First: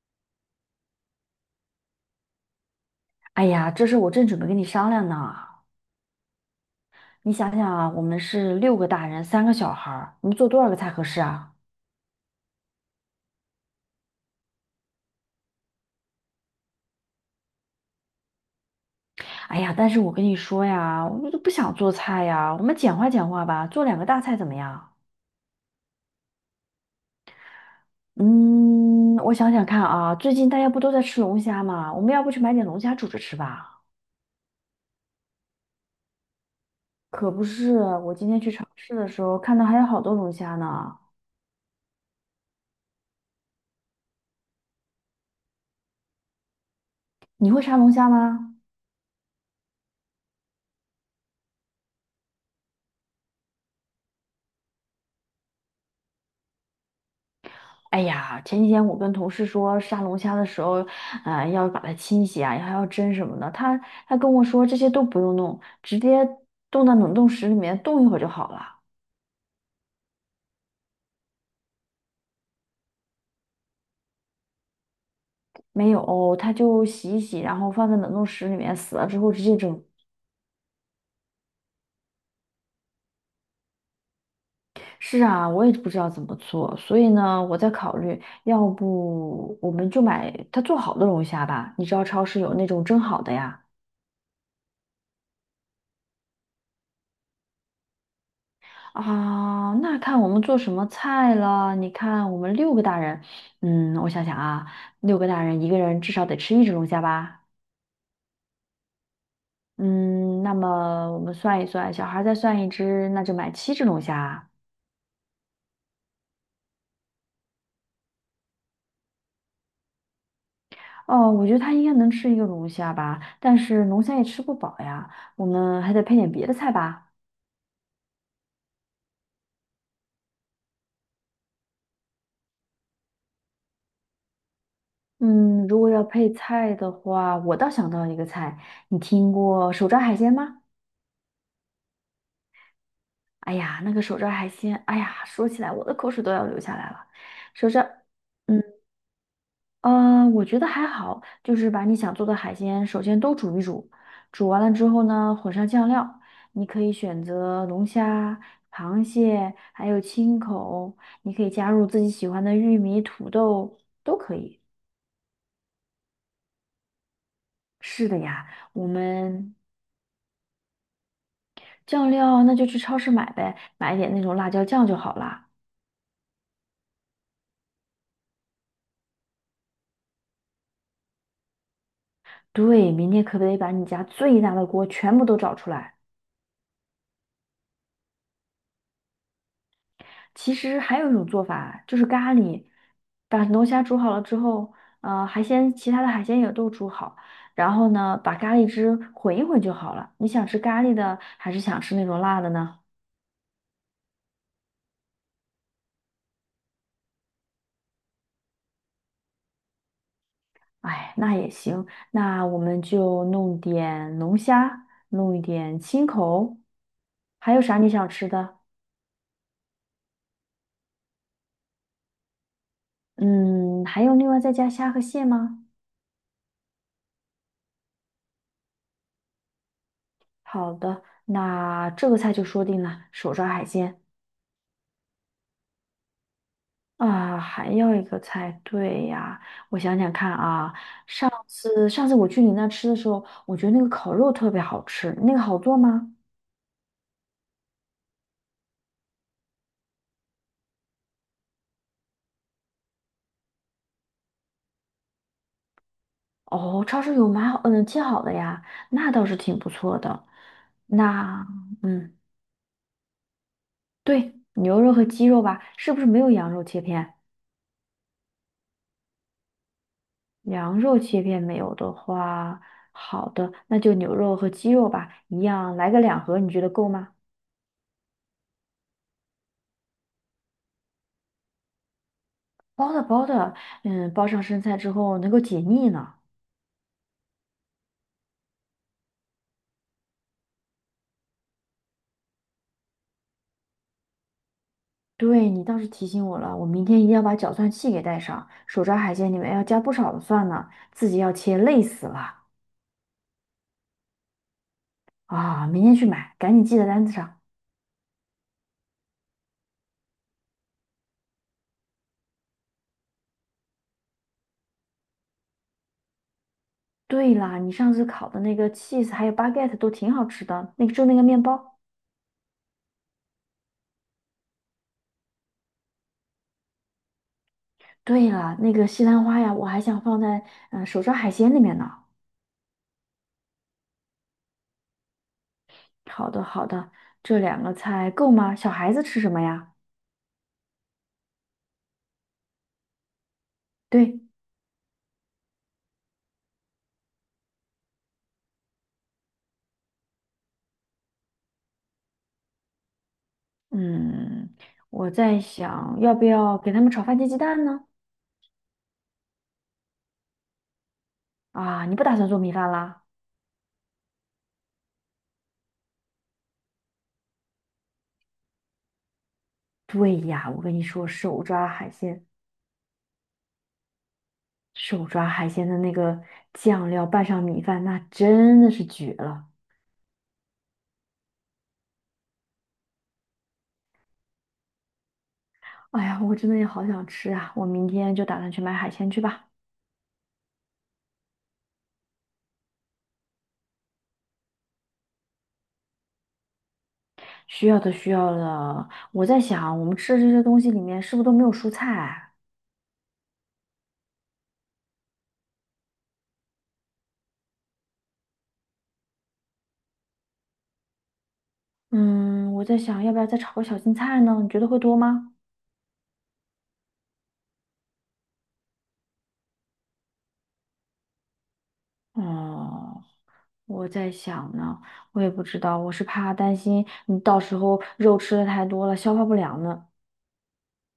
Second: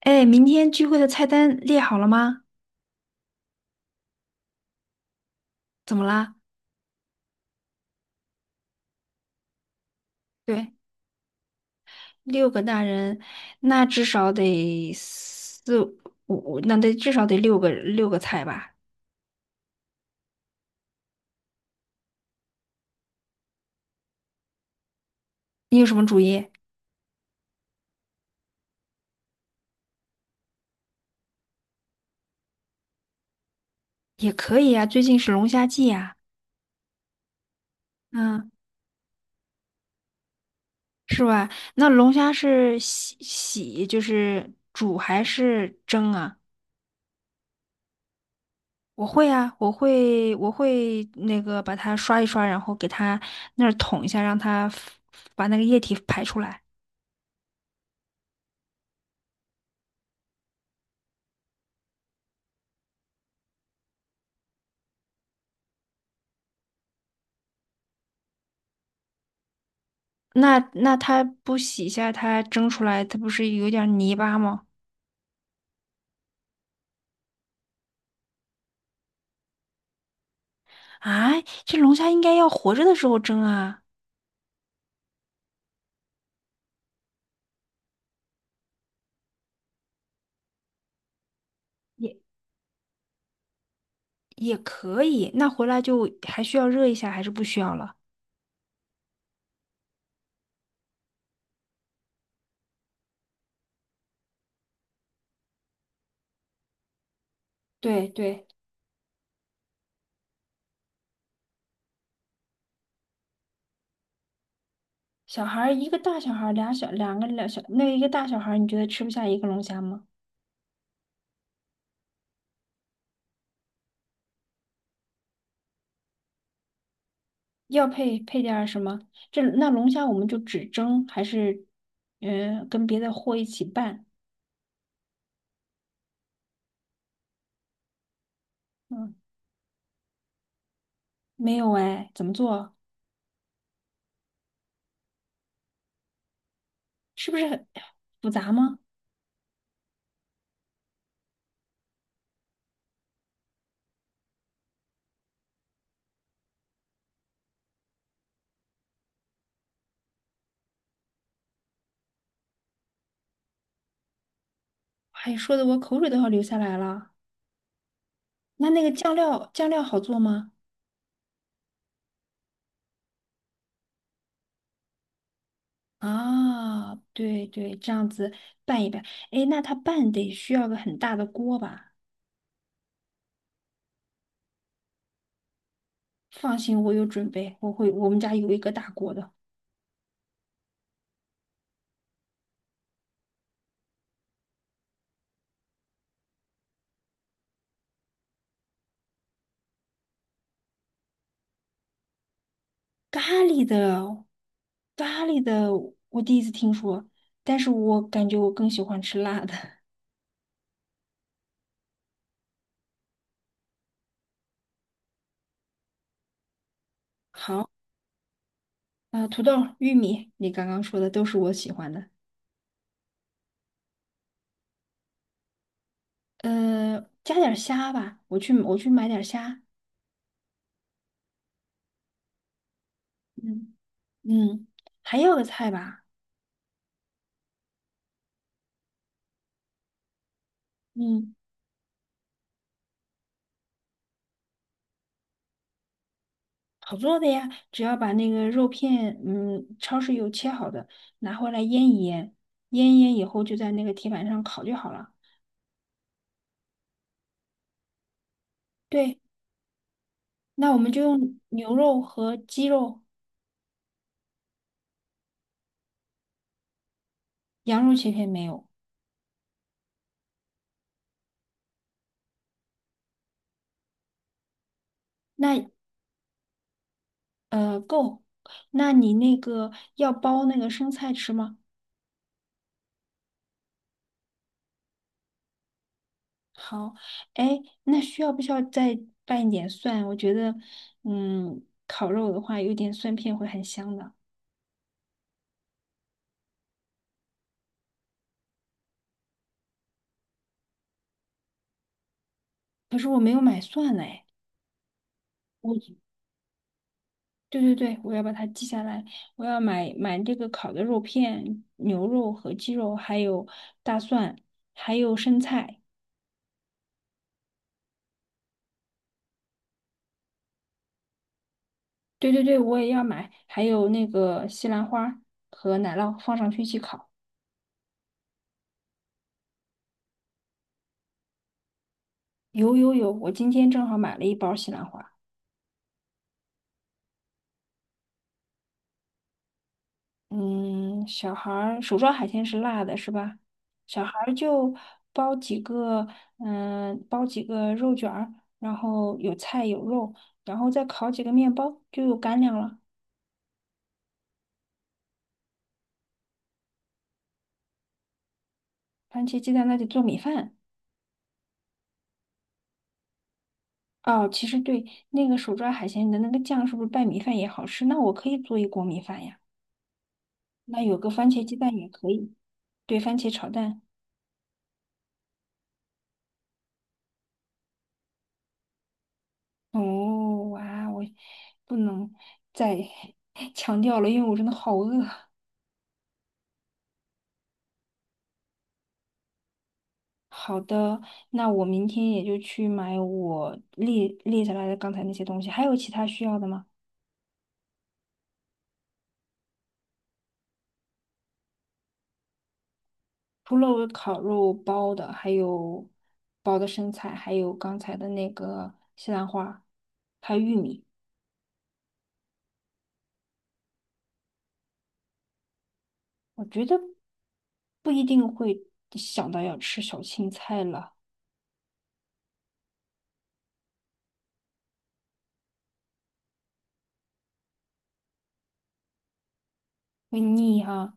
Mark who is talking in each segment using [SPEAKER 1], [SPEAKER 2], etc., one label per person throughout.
[SPEAKER 1] 哎，明天聚会的菜单列好了吗？
[SPEAKER 2] 哎呀，这事我正准备跟你商量呢。
[SPEAKER 1] 怎么啦？
[SPEAKER 2] 你想想啊，我们是六个大人，三个小孩儿，我们做多少
[SPEAKER 1] 对，
[SPEAKER 2] 个菜合适啊？
[SPEAKER 1] 六个大人，那至少得四五，五那得至少得六个菜吧？
[SPEAKER 2] 哎呀，但是我跟你说呀，我都不想做菜呀，我们简化简化吧，做两个大菜怎么样？
[SPEAKER 1] 你有什么主意？
[SPEAKER 2] 嗯，我想想看啊，最近大家不都在吃龙虾吗？我们要不去买点龙虾煮着吃吧？
[SPEAKER 1] 也可以呀，最近是龙虾季呀，
[SPEAKER 2] 可不是，我今天
[SPEAKER 1] 嗯，
[SPEAKER 2] 去超市的时候看到还有好多龙虾呢。
[SPEAKER 1] 是吧？那龙虾是洗洗，就是煮还是蒸啊？
[SPEAKER 2] 你会杀龙虾吗？
[SPEAKER 1] 我会啊，我会那个把它刷一刷，然后给它那儿捅一下，让它把那个液体排出来。
[SPEAKER 2] 哎呀，前几天我跟同事说杀龙虾的时候，要把它清洗啊，还要蒸什么的。他跟我说这些都不用弄，直接冻到冷冻室里面冻一会儿就好了。
[SPEAKER 1] 那它不洗一下，它蒸出来，它不是有点儿泥巴吗？
[SPEAKER 2] 没有，他就洗一洗，然后放在冷冻室里面，死了之后直接蒸。
[SPEAKER 1] 啊，这龙虾应该要活着的时候蒸啊，
[SPEAKER 2] 是啊，我也不知道怎么做，所以呢，我在考虑，要不我们就买他做好的龙虾吧？你知道
[SPEAKER 1] 也
[SPEAKER 2] 超市有那种蒸好的呀。
[SPEAKER 1] 也可以。那回来就还需要热一下，还是不需要了？
[SPEAKER 2] 啊，那看我们做什么菜了？你看我们六个大人，嗯，我想想啊，六个大人一个人至少得吃一只龙虾吧？
[SPEAKER 1] 对对，
[SPEAKER 2] 嗯，那么我们算一算，小孩再算一只，那就买七只龙虾。
[SPEAKER 1] 小孩儿一个大小孩儿，两个小，那一个大小孩儿你觉得吃不下一个龙虾吗？
[SPEAKER 2] 哦，我觉得他应该能吃一个龙虾吧，但是龙虾也吃不饱呀，我们还得配点别的菜吧。
[SPEAKER 1] 要配点儿什么？那龙虾我们就只蒸，还是跟别的货一起拌？
[SPEAKER 2] 嗯，如果要配菜的话，我倒想到一个菜，你
[SPEAKER 1] 嗯，
[SPEAKER 2] 听过手抓海鲜吗？
[SPEAKER 1] 没有哎，怎么做？
[SPEAKER 2] 哎呀，那个手抓海鲜，哎呀，说起来我的口水都要流下来了。
[SPEAKER 1] 是不是很
[SPEAKER 2] 手抓，
[SPEAKER 1] 复杂
[SPEAKER 2] 嗯，
[SPEAKER 1] 吗？
[SPEAKER 2] 呃，我觉得还好，就是把你想做的海鲜首先都煮一煮，煮完了之后呢，混上酱料，你可以选择龙虾、螃蟹，还有青口，你可以加入自己喜欢的玉米、土豆，都可以。
[SPEAKER 1] 哎，说的我口水都要流下来了。
[SPEAKER 2] 是的呀，
[SPEAKER 1] 那那
[SPEAKER 2] 我
[SPEAKER 1] 个酱料
[SPEAKER 2] 们
[SPEAKER 1] 酱料好做吗？
[SPEAKER 2] 酱料那就去超市买呗，买一点那种辣椒酱就好啦。
[SPEAKER 1] 啊，对对，这样子拌一拌。哎，那它拌得需要个很大的锅吧？
[SPEAKER 2] 对，明天可不可以把你家最大的锅全部都找出来？
[SPEAKER 1] 放心，我有准备，我会，我们家有一个大锅的。
[SPEAKER 2] 其实还有一种做法，就是咖喱，把龙虾煮好了之后，其他的海鲜也都煮好，然后呢，把咖喱汁混一混就好了。你想吃咖喱的，还是想吃那种辣的呢？
[SPEAKER 1] 咖喱的，咖喱的，我第一次听说，但是我感觉我更喜欢吃辣的。
[SPEAKER 2] 哎，那也行，那我们就弄点龙虾，弄一点青口，还有
[SPEAKER 1] 好，
[SPEAKER 2] 啥你想吃的？
[SPEAKER 1] 啊、土豆、玉米，你刚刚说的都是我喜欢的。
[SPEAKER 2] 嗯，还有另外再加虾和蟹吗？
[SPEAKER 1] 加点儿虾吧，我去买点儿虾。
[SPEAKER 2] 好的，那这个菜就说定了，手抓海
[SPEAKER 1] 嗯。
[SPEAKER 2] 鲜。
[SPEAKER 1] 嗯，还有个菜吧，
[SPEAKER 2] 啊，还要一个菜，对呀，我想想看啊，上
[SPEAKER 1] 嗯，
[SPEAKER 2] 次上次我去你那吃的时候，我觉得那个烤肉特别好吃，那个好做吗？
[SPEAKER 1] 好做的呀，只要把那个肉片，超市有切好的，拿回来腌一腌，腌一腌以后就在那个铁板上烤就好了。
[SPEAKER 2] 哦，超市有买好，嗯，切好的呀，那
[SPEAKER 1] 对，
[SPEAKER 2] 倒是挺不错的。
[SPEAKER 1] 那我们就用
[SPEAKER 2] 那，
[SPEAKER 1] 牛肉
[SPEAKER 2] 嗯，
[SPEAKER 1] 和鸡肉，
[SPEAKER 2] 对，牛肉和鸡肉吧，是不是没有羊肉切片？
[SPEAKER 1] 羊肉切片没有？
[SPEAKER 2] 羊肉切片没有的话，好的，那就牛肉和鸡肉吧，一
[SPEAKER 1] 那
[SPEAKER 2] 样来个两盒，你觉得够吗？
[SPEAKER 1] 够，那你那个要包那个生菜吃吗？
[SPEAKER 2] 包的包的，嗯，包上生菜之后能够解腻呢。
[SPEAKER 1] 好，哎，那需要不需要再拌一点蒜？我觉得，嗯，烤肉的话有点蒜片会很香的。
[SPEAKER 2] 对，你倒是提醒我了，我明天一定要把搅蒜器给带上。手抓海鲜里面要加不少的蒜呢，自己要切，累死了
[SPEAKER 1] 可是我没有买蒜嘞。
[SPEAKER 2] 啊！明天
[SPEAKER 1] 我
[SPEAKER 2] 去买，赶紧记在单子上。
[SPEAKER 1] 对对对，我要把它记下来。我要买这个烤的肉片、牛肉和鸡肉，还有大蒜，还有生菜。
[SPEAKER 2] 对啦，你上次烤的那个 cheese 还有 baguette 都挺好吃的，那个就那个面包。
[SPEAKER 1] 对对对，我也要买，还有那个西兰花和奶酪放上去一起烤。
[SPEAKER 2] 对了，那个西兰花呀，我还想放在手抓海鲜里面呢。
[SPEAKER 1] 有有有，我今天正好买了一包西兰花。
[SPEAKER 2] 好的，好的，这两个菜够吗？小孩子吃什么呀？
[SPEAKER 1] 嗯，小孩儿手抓海鲜是辣的，是吧？小孩
[SPEAKER 2] 对，
[SPEAKER 1] 儿就包几个，包几个肉卷儿，然后有菜有肉，然后再烤几个面包，就有干粮了。
[SPEAKER 2] 嗯，我在想要不要给他们炒番茄鸡蛋呢？
[SPEAKER 1] 番茄鸡蛋那铁做米饭。
[SPEAKER 2] 啊，你不打算做米饭啦？
[SPEAKER 1] 哦，其实对，那个手抓海鲜的那个酱是不是拌米饭也好吃？那我可以做一锅米饭呀。
[SPEAKER 2] 对呀，我跟
[SPEAKER 1] 那
[SPEAKER 2] 你
[SPEAKER 1] 有
[SPEAKER 2] 说，
[SPEAKER 1] 个番茄鸡蛋也可以，对，番茄炒蛋。
[SPEAKER 2] 手抓海鲜的那个酱料拌上米饭，那真的是绝了。
[SPEAKER 1] 哦，哇，我不能再 强调了，因为我真的好饿。
[SPEAKER 2] 哎呀，我真的也好想吃啊！我明天就打算去买海鲜去吧。
[SPEAKER 1] 好的，那我明天也就去买我列下来的刚才那些东西，还有其他需要的吗？
[SPEAKER 2] 需要的，需要的。我在想，我们吃的这些东西里面是不是都没有蔬菜？
[SPEAKER 1] 除了我烤肉包的，还有包的生菜，还有刚才的那个西兰花，还有玉米。
[SPEAKER 2] 嗯，我在想，要不要再炒个小青菜呢？你觉得会多吗？
[SPEAKER 1] 我觉得不一定会想到要吃小青菜了，
[SPEAKER 2] 哦，我在想呢，我也不知道，我是怕担心你到时候肉吃的太多了，消化不良呢。
[SPEAKER 1] 会腻哈、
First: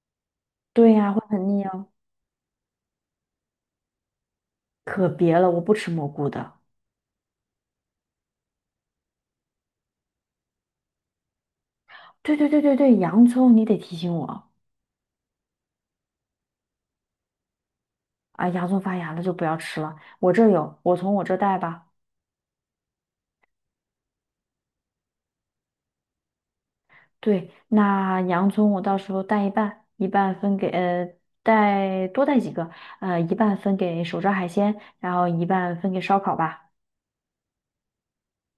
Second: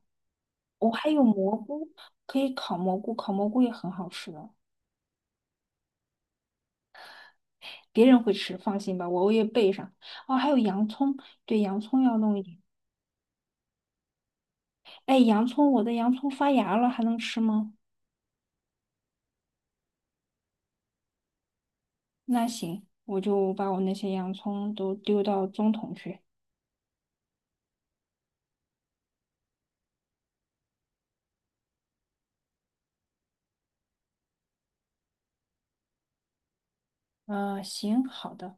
[SPEAKER 1] 我、
[SPEAKER 2] 对
[SPEAKER 1] 还
[SPEAKER 2] 呀，会
[SPEAKER 1] 有
[SPEAKER 2] 很
[SPEAKER 1] 蘑
[SPEAKER 2] 腻啊。
[SPEAKER 1] 菇，可以烤蘑菇，烤蘑菇也很好吃的，
[SPEAKER 2] 可别了，我不吃蘑菇的。
[SPEAKER 1] 别人会吃，放心吧，我也备上。哦，还有洋葱，对，洋葱要
[SPEAKER 2] 对
[SPEAKER 1] 弄一
[SPEAKER 2] 对
[SPEAKER 1] 点。
[SPEAKER 2] 对对对，洋葱你得提醒我
[SPEAKER 1] 哎，洋葱，我的洋葱发芽了，还能吃吗？
[SPEAKER 2] 啊，洋葱发芽了就不要吃了。我这儿有，我从我这儿带吧。
[SPEAKER 1] 那行，我就把我那些洋葱都丢到中桶去。
[SPEAKER 2] 对，那洋葱我到时候带一半，一半分给呃带多带几个，一半分给手抓海鲜，然后一半分给烧烤吧。
[SPEAKER 1] 行，好的，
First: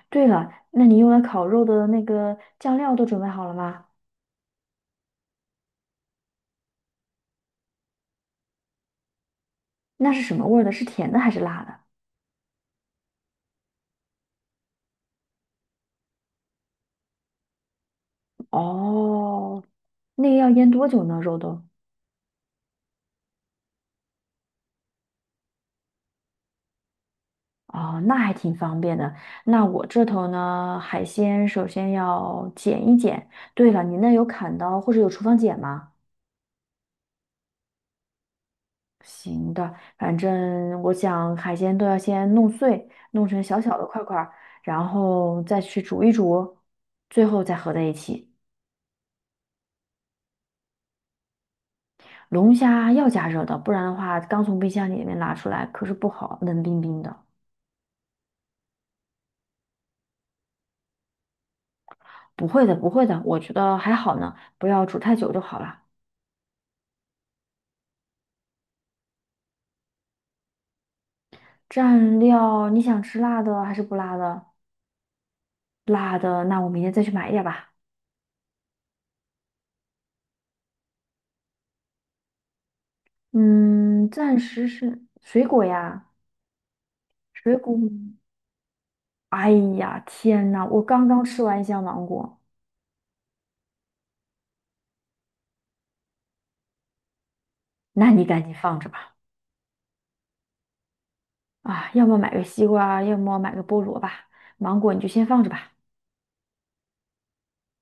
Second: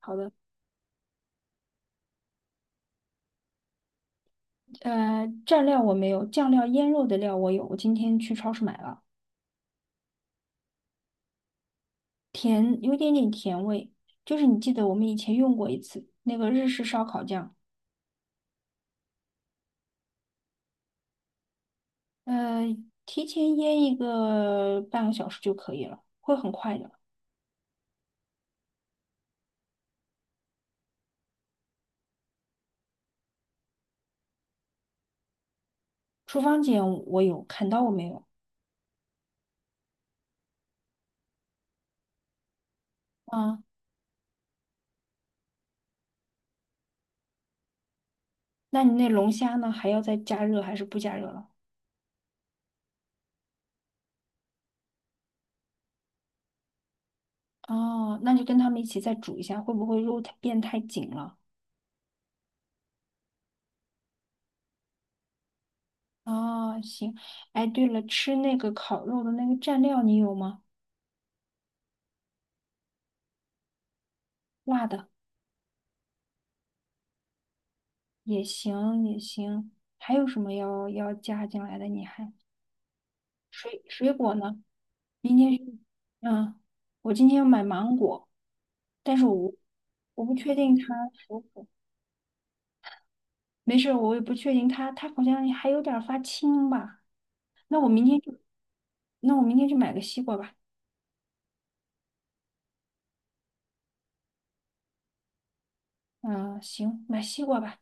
[SPEAKER 1] 好
[SPEAKER 2] 对
[SPEAKER 1] 的。
[SPEAKER 2] 了，那你用来烤肉的那个酱料都准备好了吗？
[SPEAKER 1] 蘸料我没有，酱料腌肉的料我有，我今天去超市买了，
[SPEAKER 2] 那是什么味儿的？是甜的还是辣的？
[SPEAKER 1] 甜，有一点点甜味，就是你记得我们以前用过一次那个日式烧烤酱，
[SPEAKER 2] 哦，那个要腌多久呢？肉都？
[SPEAKER 1] 呃，提前腌一个半个小时就可以了，会很快的。
[SPEAKER 2] 哦，那还挺方便的。那我这头呢，海鲜首先要剪一剪。对了，你那有砍刀或者有厨房剪吗？
[SPEAKER 1] 厨房剪我有，砍刀我没有。
[SPEAKER 2] 行的，反正我想海鲜都要先弄碎，弄成小
[SPEAKER 1] 啊，
[SPEAKER 2] 小的块块儿，然后再去煮一煮，最后再合在一起。
[SPEAKER 1] 那你那龙虾呢？还要再加热还是不加热了？
[SPEAKER 2] 龙虾要加热的，不然的话，刚从冰箱里面拿出来可是不好，冷冰冰的。
[SPEAKER 1] 哦，那就跟他们一起再煮一下，会不会肉太变太紧了？
[SPEAKER 2] 不会的，不会的，我觉得还好呢，不要煮太久就好了。
[SPEAKER 1] 哦，行。哎，对了，吃那个烤肉的那个蘸料你有吗？
[SPEAKER 2] 蘸料，你想吃辣的还是不辣的？
[SPEAKER 1] 辣的
[SPEAKER 2] 辣的，那我明天再去买一点吧。
[SPEAKER 1] 也行，也行。还有什么要加进来的？你还
[SPEAKER 2] 嗯，
[SPEAKER 1] 水果
[SPEAKER 2] 暂
[SPEAKER 1] 呢？
[SPEAKER 2] 时是
[SPEAKER 1] 明
[SPEAKER 2] 水
[SPEAKER 1] 天
[SPEAKER 2] 果
[SPEAKER 1] 去
[SPEAKER 2] 呀，
[SPEAKER 1] 嗯，我今天要
[SPEAKER 2] 水
[SPEAKER 1] 买
[SPEAKER 2] 果。
[SPEAKER 1] 芒果，但是
[SPEAKER 2] 哎
[SPEAKER 1] 我
[SPEAKER 2] 呀，
[SPEAKER 1] 我不
[SPEAKER 2] 天
[SPEAKER 1] 确
[SPEAKER 2] 呐，
[SPEAKER 1] 定
[SPEAKER 2] 我
[SPEAKER 1] 它
[SPEAKER 2] 刚刚
[SPEAKER 1] 熟
[SPEAKER 2] 吃完一
[SPEAKER 1] 不。
[SPEAKER 2] 箱芒果，
[SPEAKER 1] 没事儿，我也不确定它，它好像还有点儿发青吧。那我明
[SPEAKER 2] 那
[SPEAKER 1] 天
[SPEAKER 2] 你
[SPEAKER 1] 就，
[SPEAKER 2] 赶紧放着吧。
[SPEAKER 1] 那我明天去买个西瓜吧。
[SPEAKER 2] 啊，要么买个西瓜，要么买个菠萝吧。芒果你就先放着吧。
[SPEAKER 1] 嗯，行，买西瓜吧。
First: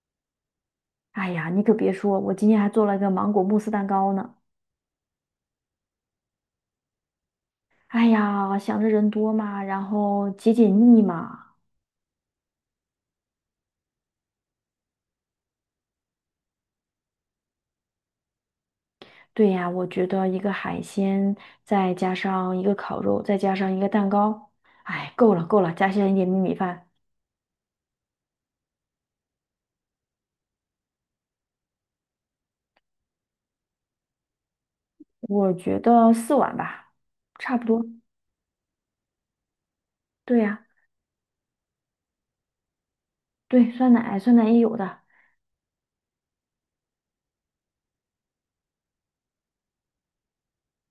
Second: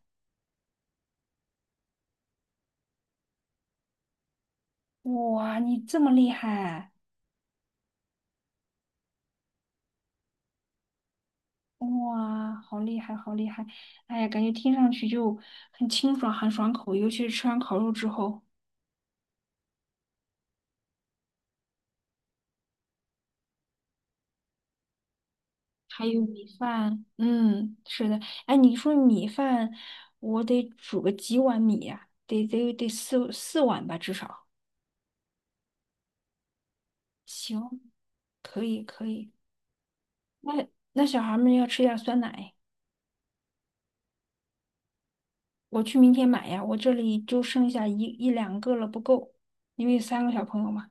[SPEAKER 2] 哎呀，你可别说，我今天还做了一个芒果慕斯蛋糕呢。
[SPEAKER 1] 哇，你这么厉害！
[SPEAKER 2] 哎呀，想着人多嘛，然后解解腻嘛。
[SPEAKER 1] 哇，好厉害，好厉害！哎呀，感觉听上去就很清爽，很爽口，尤其是吃完烤肉之后，
[SPEAKER 2] 对呀，我觉得一个海鲜，再加上一个烤肉，再加上一个蛋糕，哎，够了够了，加
[SPEAKER 1] 还
[SPEAKER 2] 上一
[SPEAKER 1] 有
[SPEAKER 2] 点米
[SPEAKER 1] 米
[SPEAKER 2] 米饭。
[SPEAKER 1] 饭。嗯，是的。哎，你说米饭，我得煮个几碗米呀、得四碗吧，至少。
[SPEAKER 2] 我觉得四碗吧，差不
[SPEAKER 1] 行，
[SPEAKER 2] 多。
[SPEAKER 1] 可以可以。
[SPEAKER 2] 对呀，
[SPEAKER 1] 那小孩们要吃点酸奶，
[SPEAKER 2] 对，酸奶，酸奶也有的。
[SPEAKER 1] 我去明天买呀。我这里就剩下一两个了，不够，因为三个小朋友嘛。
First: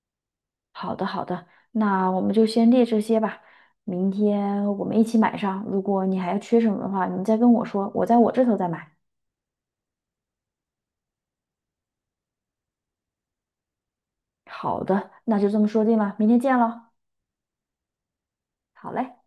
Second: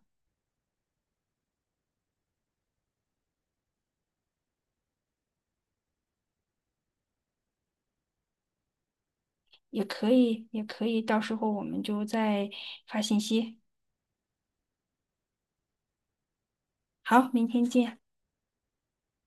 [SPEAKER 2] 好的，好的，那我们就先列这些吧。明天我们一起买上。如果你还要缺什么的话，你再跟我说，我在我这头再买。
[SPEAKER 1] 也可以，也可以，到时候我们就再发信息。
[SPEAKER 2] 好的，那就这么说定了，明天见喽。
[SPEAKER 1] 好，明天见。
[SPEAKER 2] 好嘞。